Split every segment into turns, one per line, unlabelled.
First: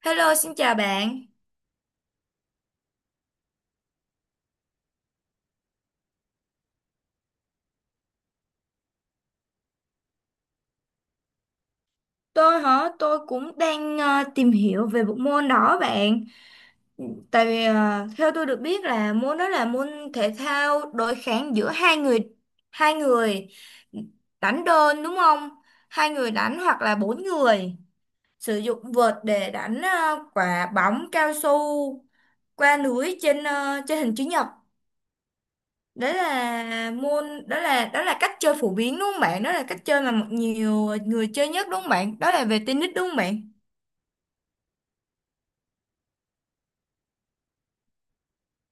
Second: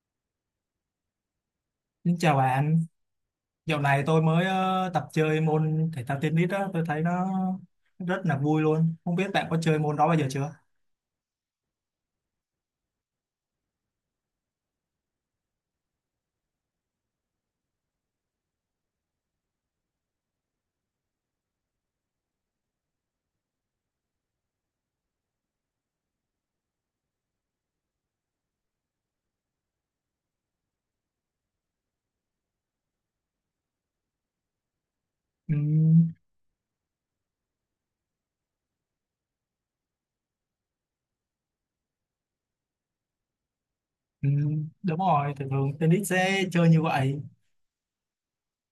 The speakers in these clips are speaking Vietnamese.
Hello, xin chào bạn.
Xin chào bạn, dạo này tôi mới tập chơi môn thể thao tennis đó, tôi thấy nó rất là vui luôn. Không biết bạn có chơi môn đó bao giờ chưa?
Tôi hả? Tôi cũng đang tìm hiểu về bộ môn đó bạn. Tại vì theo tôi được biết là môn đó là môn thể thao đối kháng giữa hai người đánh đơn đúng không? Hai người đánh hoặc là bốn người sử dụng vợt để đánh quả bóng cao su qua lưới trên hình chữ nhật.
Ừ,
Đó là môn đó là cách chơi phổ biến đúng không bạn? Đó là cách chơi mà một nhiều người chơi nhất đúng không bạn? Đó là về tennis đúng không bạn?
ừ, đúng rồi, thường thường tennis sẽ chơi như vậy.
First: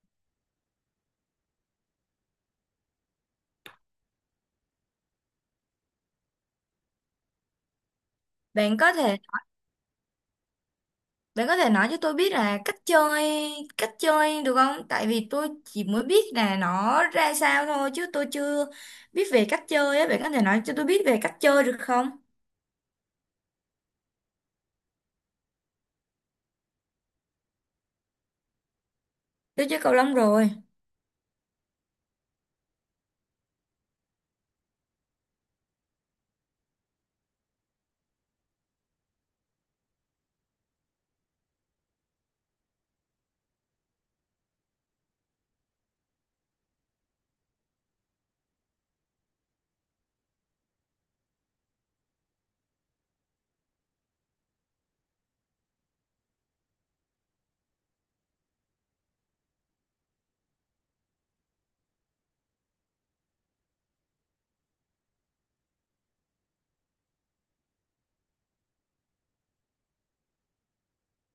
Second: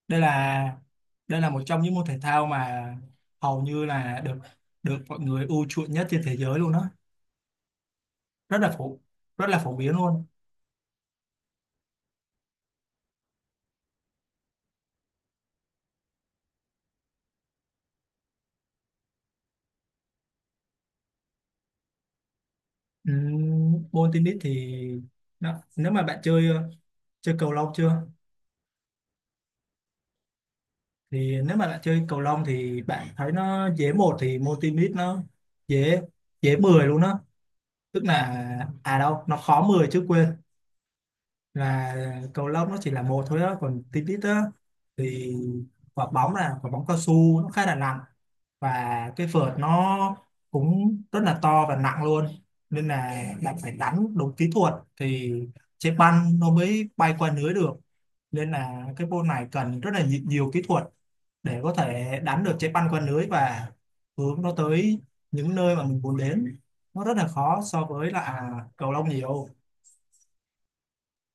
Đây là đây là một trong những môn thể thao mà hầu như là được được mọi người ưa chuộng nhất trên thế giới luôn đó. Rất là
bạn có
phổ
thể
rất là phổ biến luôn.
bạn có thể nói cho tôi biết là cách chơi được không? Tại vì tôi chỉ mới biết là nó ra sao thôi chứ tôi chưa biết về cách chơi á, bạn có thể nói cho tôi biết về cách chơi được không?
Ừ, môn tennis thì nó, nếu mà bạn chơi chơi cầu lông chưa?
Tôi chơi cầu lông rồi.
Thì nếu mà bạn chơi cầu lông thì bạn thấy nó dễ một, thì môn tennis nó dễ dễ 10 luôn đó, tức là à, đâu, nó khó 10 chứ, quên, là cầu lông nó chỉ là một thôi đó, còn tennis á thì quả bóng là quả bóng cao su, nó khá là nặng, và cái vợt nó cũng rất là to và nặng luôn, nên là bạn phải đánh đúng kỹ thuật thì trái banh nó mới bay qua lưới được. Nên là cái môn này cần rất là nhiều kỹ thuật để có thể đánh được trái banh qua lưới và hướng nó tới những nơi mà mình muốn đến. Nó rất là khó so với là à, cầu lông nhiều.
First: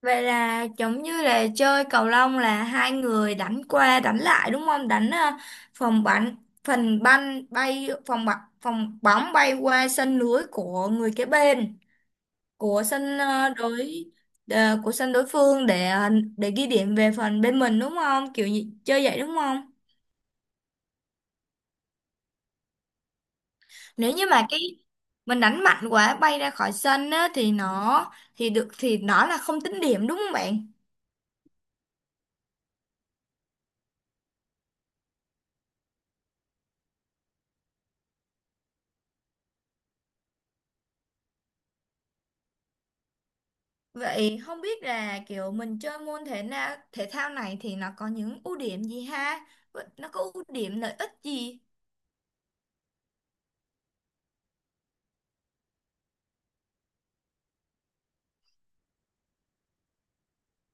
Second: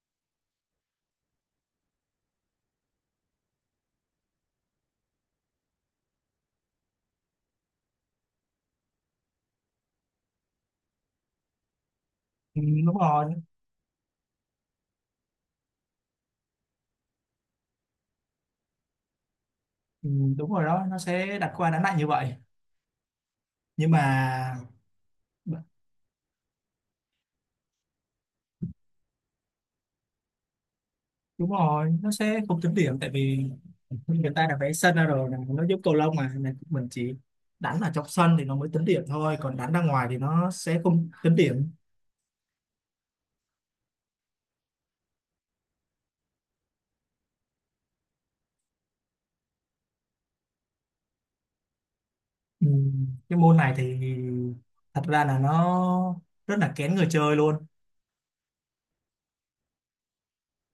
Vậy là giống như là chơi cầu lông là hai người đánh qua đánh lại đúng không? Đánh phòng bắn phần banh bay phòng bóng bay qua sân lưới của người kế bên
Ừ,
của
đúng
sân
rồi.
ờ, đối của sân đối phương để để ghi điểm về phần bên mình đúng không? Kiểu như, chơi vậy đúng không?
Ừ, đúng rồi đó, nó sẽ đặt qua đánh lại như vậy. Nhưng mà
Nếu như mà cái mình đánh mạnh quá bay ra khỏi sân á, thì nó thì nó là không tính điểm đúng không bạn?
đúng rồi, nó sẽ không tính điểm, tại vì người ta đã vẽ sân ra rồi này, nó giúp cầu lông mà này, mình chỉ đánh ở trong sân thì nó mới tính điểm thôi, còn đánh ra ngoài thì nó sẽ không tính điểm.
Vậy không biết là kiểu mình chơi môn thể thao này thì nó có những ưu điểm gì ha? Vậy nó có ưu điểm lợi ích gì?
Ừ, cái môn này thì thật ra là nó rất là kén người chơi luôn,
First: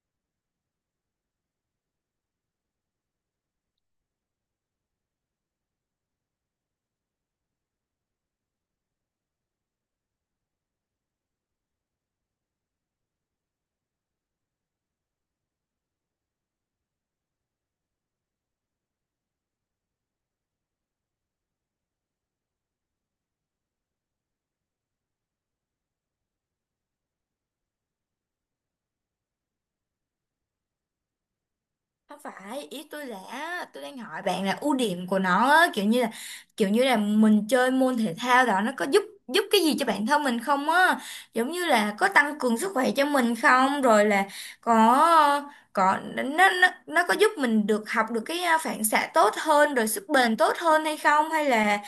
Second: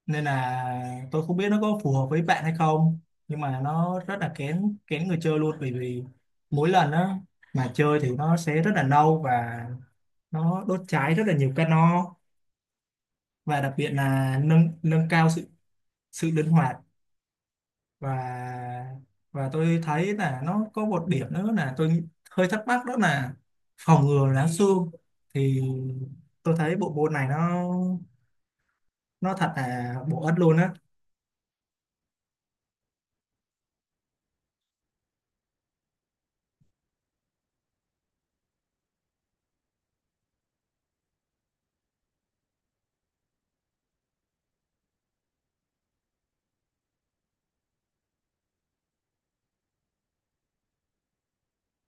nên là tôi không biết nó có phù hợp với bạn hay không, nhưng mà nó rất là kén kén người chơi, luôn bởi vì mỗi lần á mà chơi thì nó sẽ rất là lâu, và nó đốt cháy rất là nhiều calo, và đặc biệt là nâng nâng cao sự sự linh hoạt, và và tôi thấy là nó có một điểm nữa là tôi nghĩ- hơi thắc mắc đó là phòng ngừa lá xương. Thì tôi thấy bộ môn này nó thật là bổ ích luôn á.
Không phải, ý tôi là tôi đang hỏi bạn là ưu điểm của nó á, kiểu như là mình chơi môn thể thao đó nó có giúp giúp cái gì cho bản thân mình không á? Giống như là có tăng cường sức khỏe cho mình không? Rồi là có có nó có giúp mình được học được cái phản xạ tốt hơn rồi sức bền tốt hơn hay không hay là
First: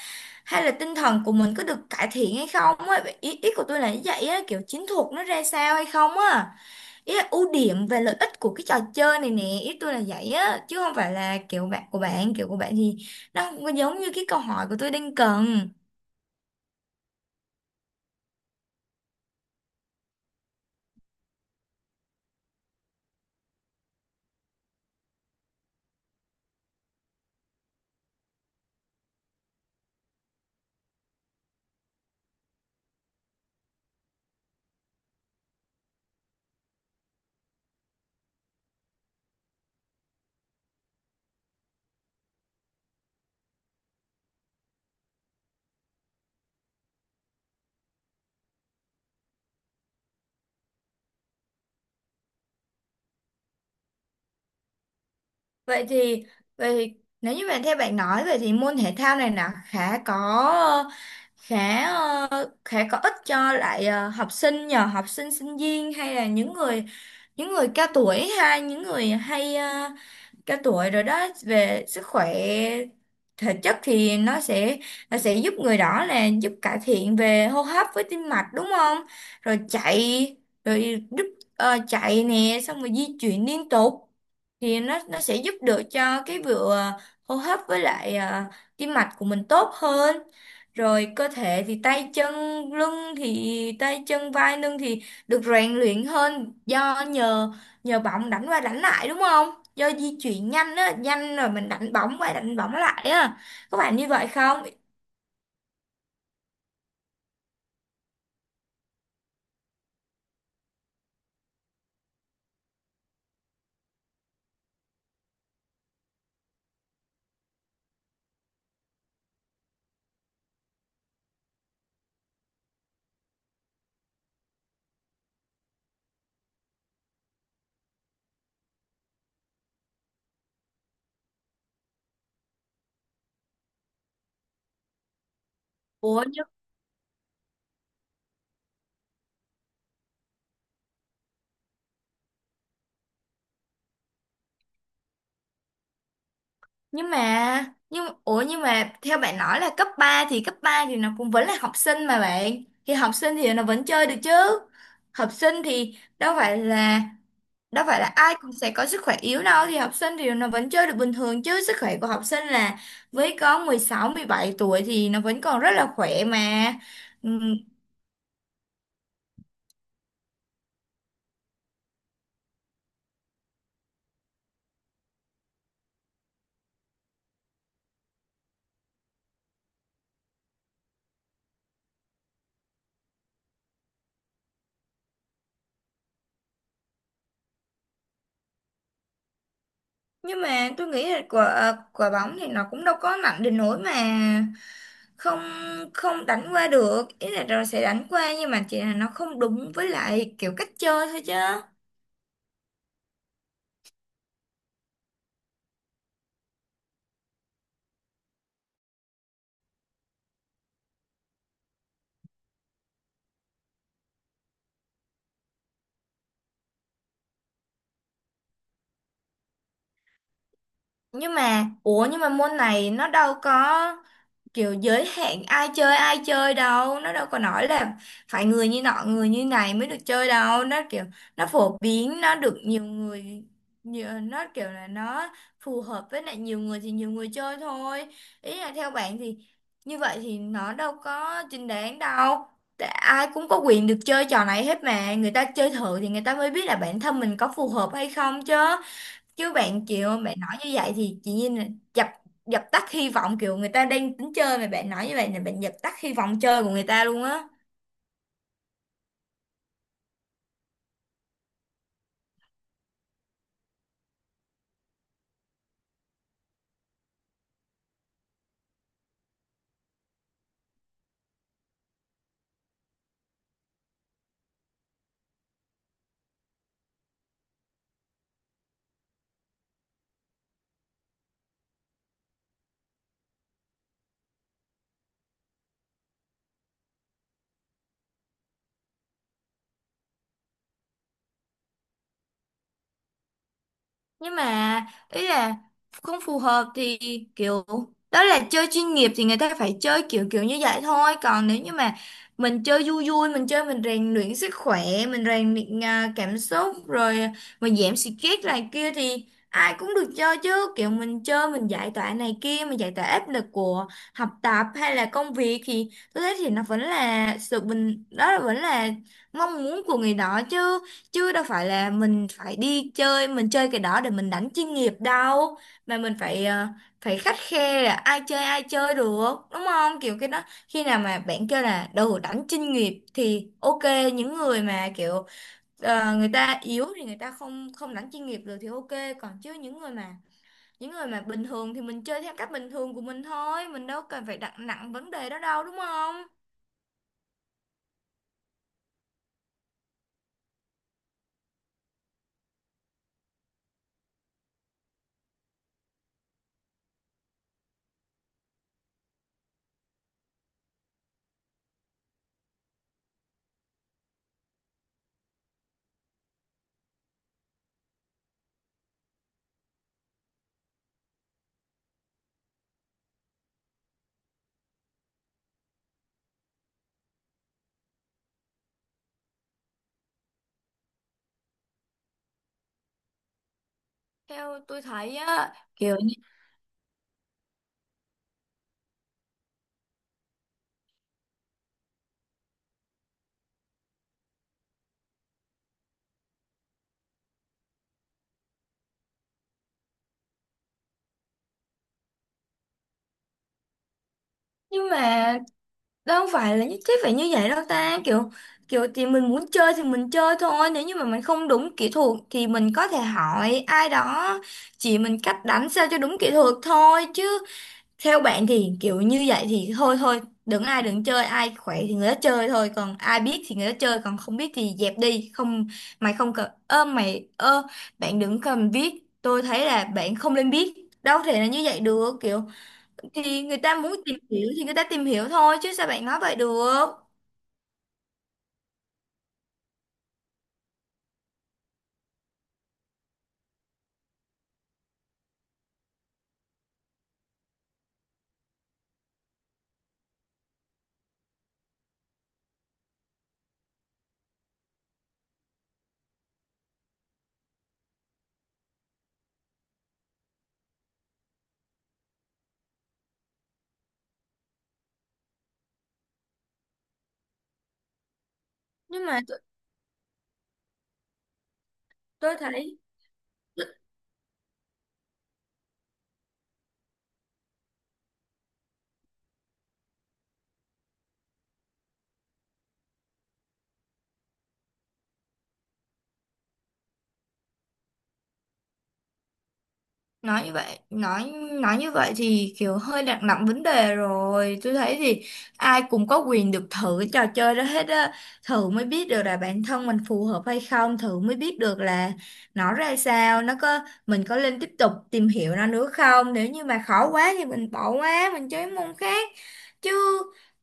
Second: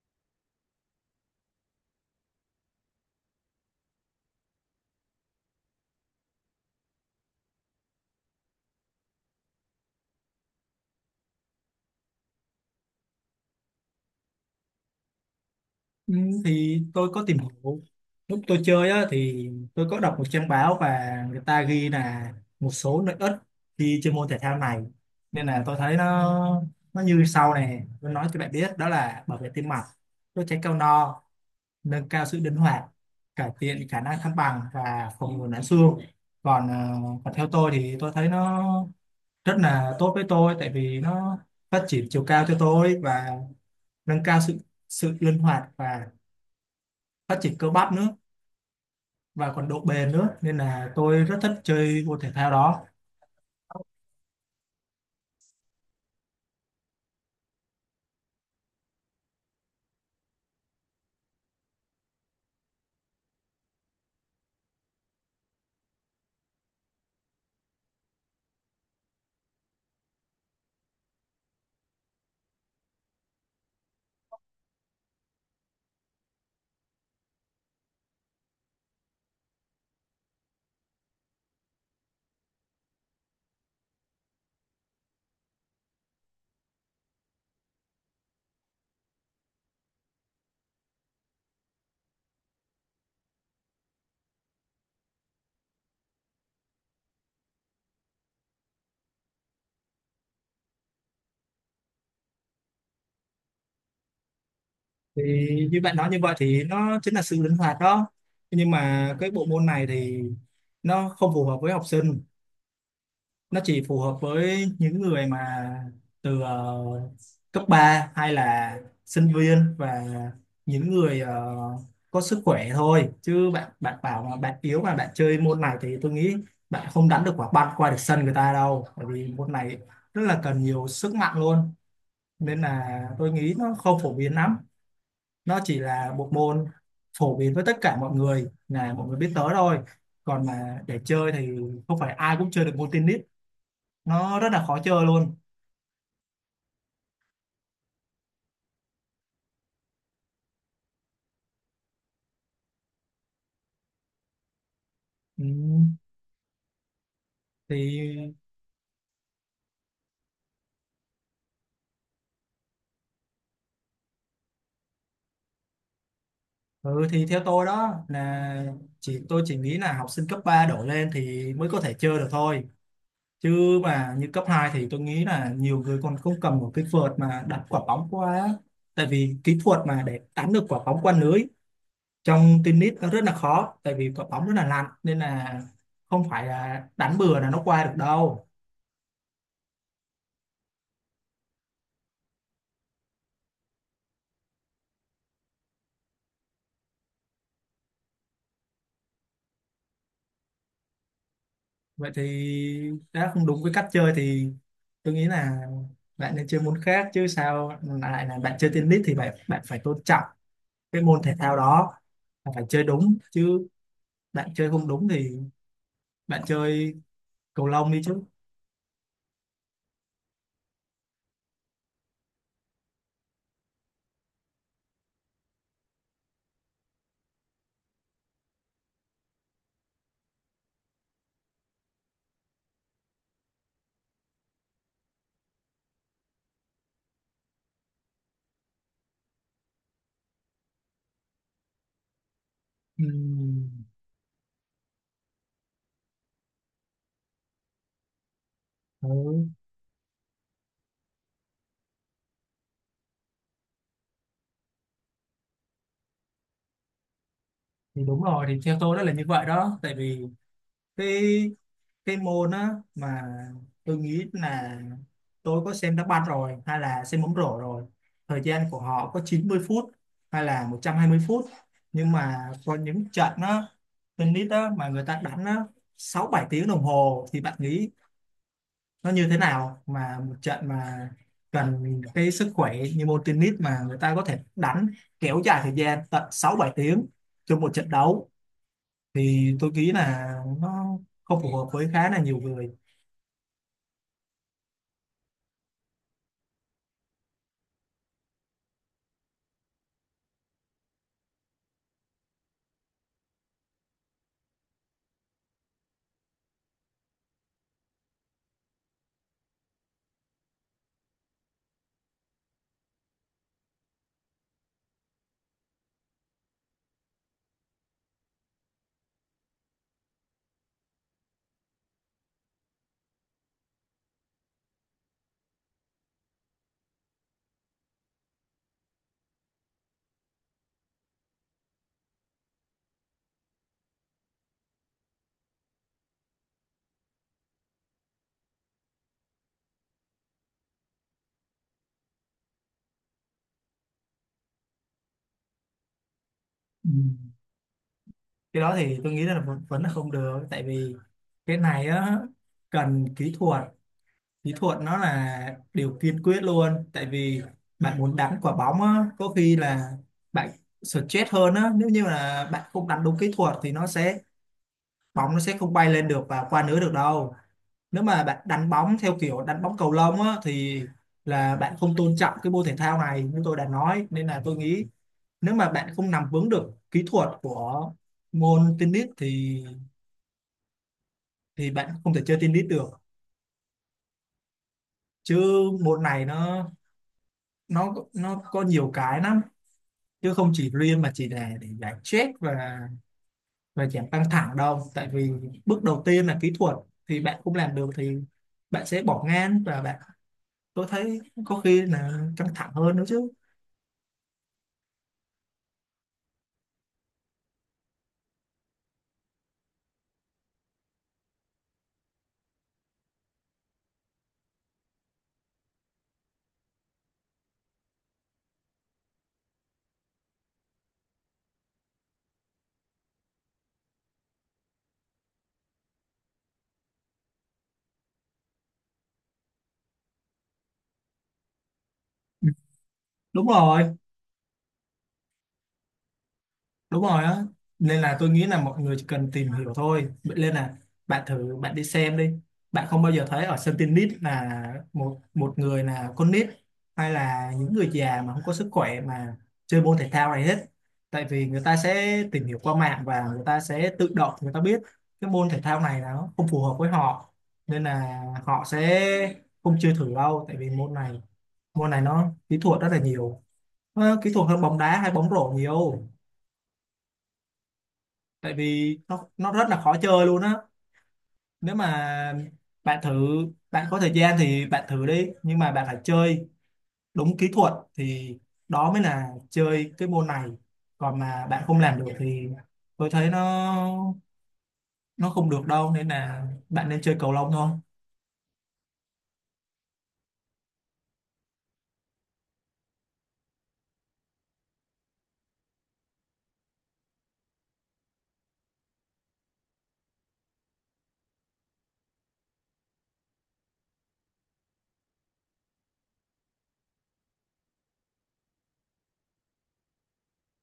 hay là tinh thần của mình có được cải thiện hay không á, ý của tôi là như vậy á, kiểu chiến thuật nó ra sao hay không á, ý là ưu điểm về lợi ích của cái trò chơi này nè, ý tôi là vậy á, chứ không phải là kiểu của bạn thì nó không có giống như cái câu hỏi của tôi đang cần.
Ừ, thì tôi có tìm hiểu, lúc tôi chơi á thì tôi có đọc một trang báo và người ta ghi là một số lợi ích khi chơi môn thể thao này, nên là tôi thấy nó như sau, này tôi nói cho bạn biết đó là bảo vệ tim mạch, đốt cháy cao no, nâng cao sự linh hoạt, cải thiện khả năng thăng bằng và phòng ngừa loãng xương. Còn còn theo tôi thì tôi thấy nó rất là tốt với tôi, tại vì nó phát triển chiều cao cho tôi và nâng cao sự sự linh hoạt và phát triển cơ bắp nữa và còn độ bền nữa, nên là tôi rất thích chơi môn thể thao đó.
Vậy thì vậy thì nếu như theo bạn nói vậy thì môn thể thao này là khá ờ, khá có ích cho lại học sinh sinh viên hay là những người cao tuổi hay những người hay ờ, cả tuổi rồi đó về sức khỏe thể chất thì nó sẽ giúp người đó là giúp cải thiện về hô hấp với tim mạch đúng không, rồi chạy rồi giúp chạy nè xong rồi di chuyển liên tục thì nó sẽ giúp được cho cái vừa hô hấp với lại tim mạch của mình tốt hơn, rồi cơ thể thì tay chân vai lưng thì được rèn luyện hơn do nhờ nhờ bóng đánh qua đánh lại đúng không, do di chuyển nhanh á, nhanh rồi mình đánh bóng qua đánh bóng lại á, có phải như vậy không?
Thì như bạn nói như vậy thì nó chính là sự linh hoạt đó, nhưng mà cái bộ môn này thì nó không phù hợp với học sinh, nó chỉ phù hợp với những người mà từ cấp 3 hay là sinh viên, và những người có sức khỏe thôi, chứ bạn bạn bảo mà bạn yếu mà bạn chơi môn này thì tôi nghĩ bạn không đánh được quả banh qua được sân người ta đâu, bởi vì môn này rất là cần nhiều sức mạnh luôn, nên là tôi nghĩ nó không phổ biến lắm, nó chỉ là
ủa
bộ
nhưng
môn phổ biến với tất cả mọi người, là mọi người biết tới thôi, còn mà để chơi thì không phải ai cũng chơi được môn tennis, nó rất là khó chơi luôn.
nhưng mà nhưng ủa nhưng mà theo bạn nói là cấp ba thì nó cũng vẫn là học sinh mà bạn, thì học sinh thì nó vẫn chơi được chứ, học
ừ,
sinh thì đâu phải là ai
thì
cũng sẽ có sức khỏe yếu đâu, thì học sinh thì nó vẫn chơi được bình thường chứ, sức khỏe của học sinh là với có 16, 17 tuổi thì nó vẫn còn rất là khỏe mà.
ừ, thì
Ừ,
theo tôi đó là tôi chỉ nghĩ là học sinh cấp 3 đổ lên thì mới có thể chơi được thôi, chứ mà như cấp 2 thì tôi nghĩ là nhiều người còn không cầm một cái vợt mà đặt quả bóng qua á. Tại vì kỹ thuật mà để đánh được quả bóng qua lưới trong tennis nó rất là khó, tại vì quả bóng rất là nặng, nên là không phải là đánh bừa là nó qua được đâu.
nhưng mà tôi nghĩ là quả bóng thì nó cũng đâu có mạnh đến nỗi mà không không đánh qua được, ý là rồi sẽ đánh qua nhưng mà chỉ là nó không đúng với lại kiểu cách chơi thôi chứ.
Vậy thì đã không đúng với cách chơi thì tôi nghĩ là bạn nên chơi môn khác chứ, sao lại là bạn chơi tennis thì bạn bạn phải tôn trọng cái môn thể thao đó và phải chơi đúng chứ. Bạn chơi không đúng thì bạn chơi cầu lông đi chứ.
Nhưng mà môn này nó đâu có kiểu giới hạn ai chơi đâu, nó đâu có nói là phải người như nọ người như này mới được chơi đâu, nó kiểu nó phổ biến nó được nhiều người nó kiểu là nó phù hợp với lại nhiều người thì nhiều người chơi thôi, ý là theo bạn thì như vậy thì nó đâu có chính đáng đâu. Tại ai cũng có
Ừm,
quyền được chơi trò này hết mà người ta chơi thử thì người ta mới biết là bản thân mình có phù hợp hay không chứ,
ừ.
chứ bạn kiểu bạn nói như vậy thì chị Nhiên là dập dập tắt hy vọng kiểu người ta đang tính chơi mà bạn nói như vậy là bạn dập tắt hy vọng chơi của người ta luôn á.
Thì đúng rồi, thì theo tôi đó là như vậy đó, tại vì cái cái môn á mà tôi nghĩ là tôi có xem đá banh rồi hay là xem bóng rổ rồi, thời gian của họ có 90 phút hay là 120 phút, nhưng mà có những trận á tennis á mà người ta đánh á 6-7 tiếng đồng hồ, thì bạn nghĩ nó như thế nào mà một trận mà cần cái sức khỏe như môn tennis mà người ta có thể đánh kéo dài thời gian tận 6-7 tiếng trong một trận đấu, thì tôi nghĩ là nó không phù hợp với khá là nhiều người.
Nhưng mà ý là không phù hợp thì kiểu đó là chơi chuyên nghiệp thì người ta phải chơi kiểu kiểu như vậy thôi, còn nếu như mà mình chơi vui vui, mình chơi mình rèn luyện sức khỏe, mình rèn luyện cảm xúc rồi mình giảm stress này kia thì ai cũng được chơi chứ, kiểu mình chơi mình giải tỏa này kia, mình giải tỏa áp lực của học tập hay là công việc thì tôi thấy thì nó vẫn là sự bình đó là vẫn là mong muốn của người đó chứ, chứ đâu phải là mình phải đi chơi, mình chơi cái đó để mình đánh chuyên nghiệp đâu mà mình phải phải khắt khe là ai chơi được đúng không, kiểu cái đó khi nào mà bạn kêu là đồ đánh chuyên nghiệp thì ok, những người mà kiểu người ta yếu thì người ta không không đánh chuyên nghiệp được thì ok, còn chứ những người mà bình thường thì mình chơi theo cách bình thường của mình thôi, mình đâu cần phải đặt nặng vấn đề đó đâu đúng không.
Ừ. Cái đó thì tôi nghĩ là vẫn là không được, tại vì cái này á cần kỹ thuật, kỹ thuật nó là điều kiên quyết luôn, tại vì bạn muốn đánh quả bóng á có khi là bạn stress hơn á, nếu như là bạn không đánh đúng kỹ thuật thì nó sẽ bóng nó sẽ không bay lên được và qua lưới được đâu. Nếu mà bạn đánh bóng theo kiểu đánh bóng cầu lông á thì là bạn không tôn trọng cái môn thể thao này như tôi đã nói, nên là tôi nghĩ nếu mà bạn không nắm vững được kỹ thuật của môn tennis thì bạn không thể chơi tennis được.
Theo tôi thấy
Chứ
á,
môn này nó nó có nhiều cái lắm, chứ không chỉ riêng mà chỉ là để giải stress và giảm căng thẳng đâu, tại vì bước đầu tiên là kỹ thuật, thì bạn không làm được thì bạn sẽ bỏ ngang và bạn, tôi thấy, có khi là căng thẳng hơn nữa chứ.
nhưng mà đâu không phải là nhất thiết phải như vậy đâu ta, kiểu kiểu thì mình muốn chơi thì mình chơi thôi, nếu như mà mình không đúng kỹ thuật thì mình có thể hỏi ai đó chỉ mình cách đánh sao cho đúng kỹ thuật thôi chứ. Theo bạn thì kiểu như vậy thì thôi thôi đừng ai đừng chơi, ai khỏe thì người đó chơi thôi, còn ai biết thì người đó chơi còn không biết thì dẹp đi không, mày không cần ơ mày ơ bạn đừng cần viết, tôi thấy là bạn không nên biết, đâu thể là như vậy được kiểu,
Ừ,
thì
đúng
người ta muốn
rồi,
tìm hiểu thì người ta tìm hiểu thôi chứ sao bạn nói vậy
đúng
được.
rồi á, nên là tôi nghĩ là mọi người chỉ cần tìm hiểu thôi. Vậy nên là bạn thử bạn đi xem đi, bạn không bao giờ thấy ở sân tennis là một một người là con nít hay là những người già mà không có sức khỏe mà chơi môn thể thao này hết, tại vì người ta sẽ tìm hiểu qua mạng và người ta sẽ tự động người ta biết cái môn thể thao này nó không phù hợp với họ, nên là họ sẽ không chơi thử đâu, tại vì môn này nó kỹ thuật rất là nhiều. Nó kỹ thuật hơn bóng đá hay bóng rổ nhiều, tại vì
Nhưng mà
nó
tôi,
nó rất là khó chơi luôn á. Nếu mà
tôi thấy
bạn thử, bạn có thời gian thì bạn thử đi, nhưng mà bạn phải chơi đúng kỹ thuật thì đó mới là chơi cái môn này. Còn mà bạn không làm được thì tôi thấy nó không được đâu, nên là bạn nên chơi cầu lông thôi.
nói như vậy nói nói như vậy thì kiểu hơi đặt nặng vấn đề rồi, tôi thấy thì ai cũng có quyền được thử cái trò chơi đó hết á, thử mới biết được là bản thân mình phù hợp hay không, thử mới biết được là nó ra sao, nó có mình có nên tiếp tục tìm hiểu nó nữa không, nếu như mà khó quá thì mình bỏ qua mình chơi môn khác chứ,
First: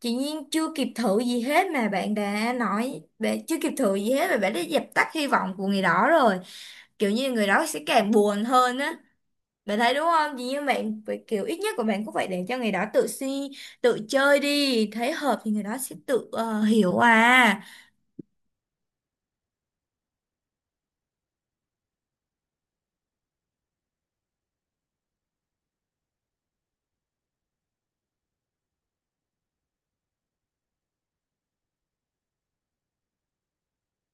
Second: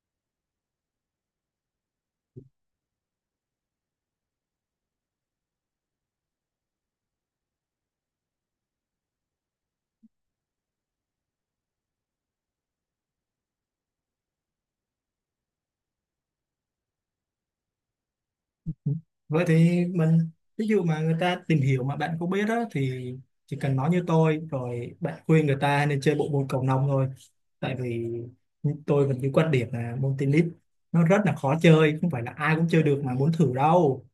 chị Nhiên chưa kịp thử gì hết mà bạn đã nói, bạn chưa kịp thử gì hết mà bạn đã dập tắt hy vọng của người đó rồi, kiểu như người đó sẽ càng buồn hơn á, bạn thấy đúng không? Vì như bạn vậy kiểu ít nhất của bạn cũng phải để cho người đó tự chơi đi, thấy hợp thì người đó sẽ tự hiểu à.
Vậy thì mình, ví dụ mà người ta tìm hiểu mà bạn không biết đó thì chỉ cần nói như tôi, rồi bạn khuyên người ta nên chơi bộ môn cầu lông thôi, tại vì tôi vẫn cái quan điểm là môn tennis nó rất là khó chơi, không phải là ai cũng chơi được mà muốn thử đâu.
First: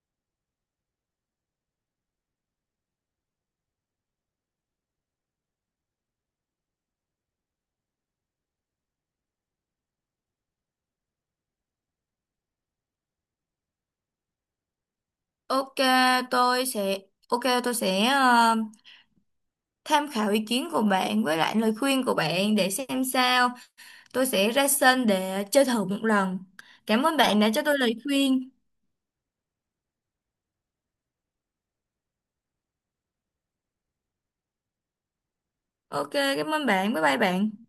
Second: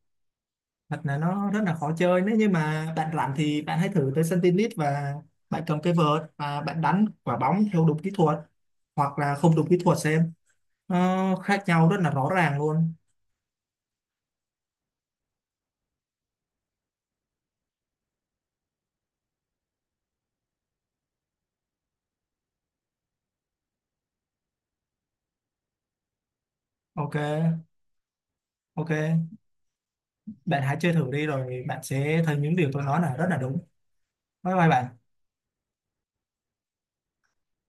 Thật là nó rất là khó chơi, nếu như mà bạn rảnh thì bạn hãy thử tới sân tennis và bạn cầm cái vợt và bạn đánh quả bóng theo đúng kỹ thuật hoặc là không đúng kỹ thuật xem, nó khác nhau rất là rõ ràng luôn.
Ok, tôi sẽ ok tôi sẽ tham khảo ý kiến của bạn với lại lời khuyên của bạn để xem sao. Tôi sẽ ra sân để chơi thử một lần. Cảm ơn bạn đã cho
Ok,
tôi lời khuyên.
ok, bạn hãy chơi thử đi rồi bạn sẽ thấy những điều tôi nói là rất là đúng. Bye bye bạn.
Ok, cảm ơn bạn. Bye bye bạn.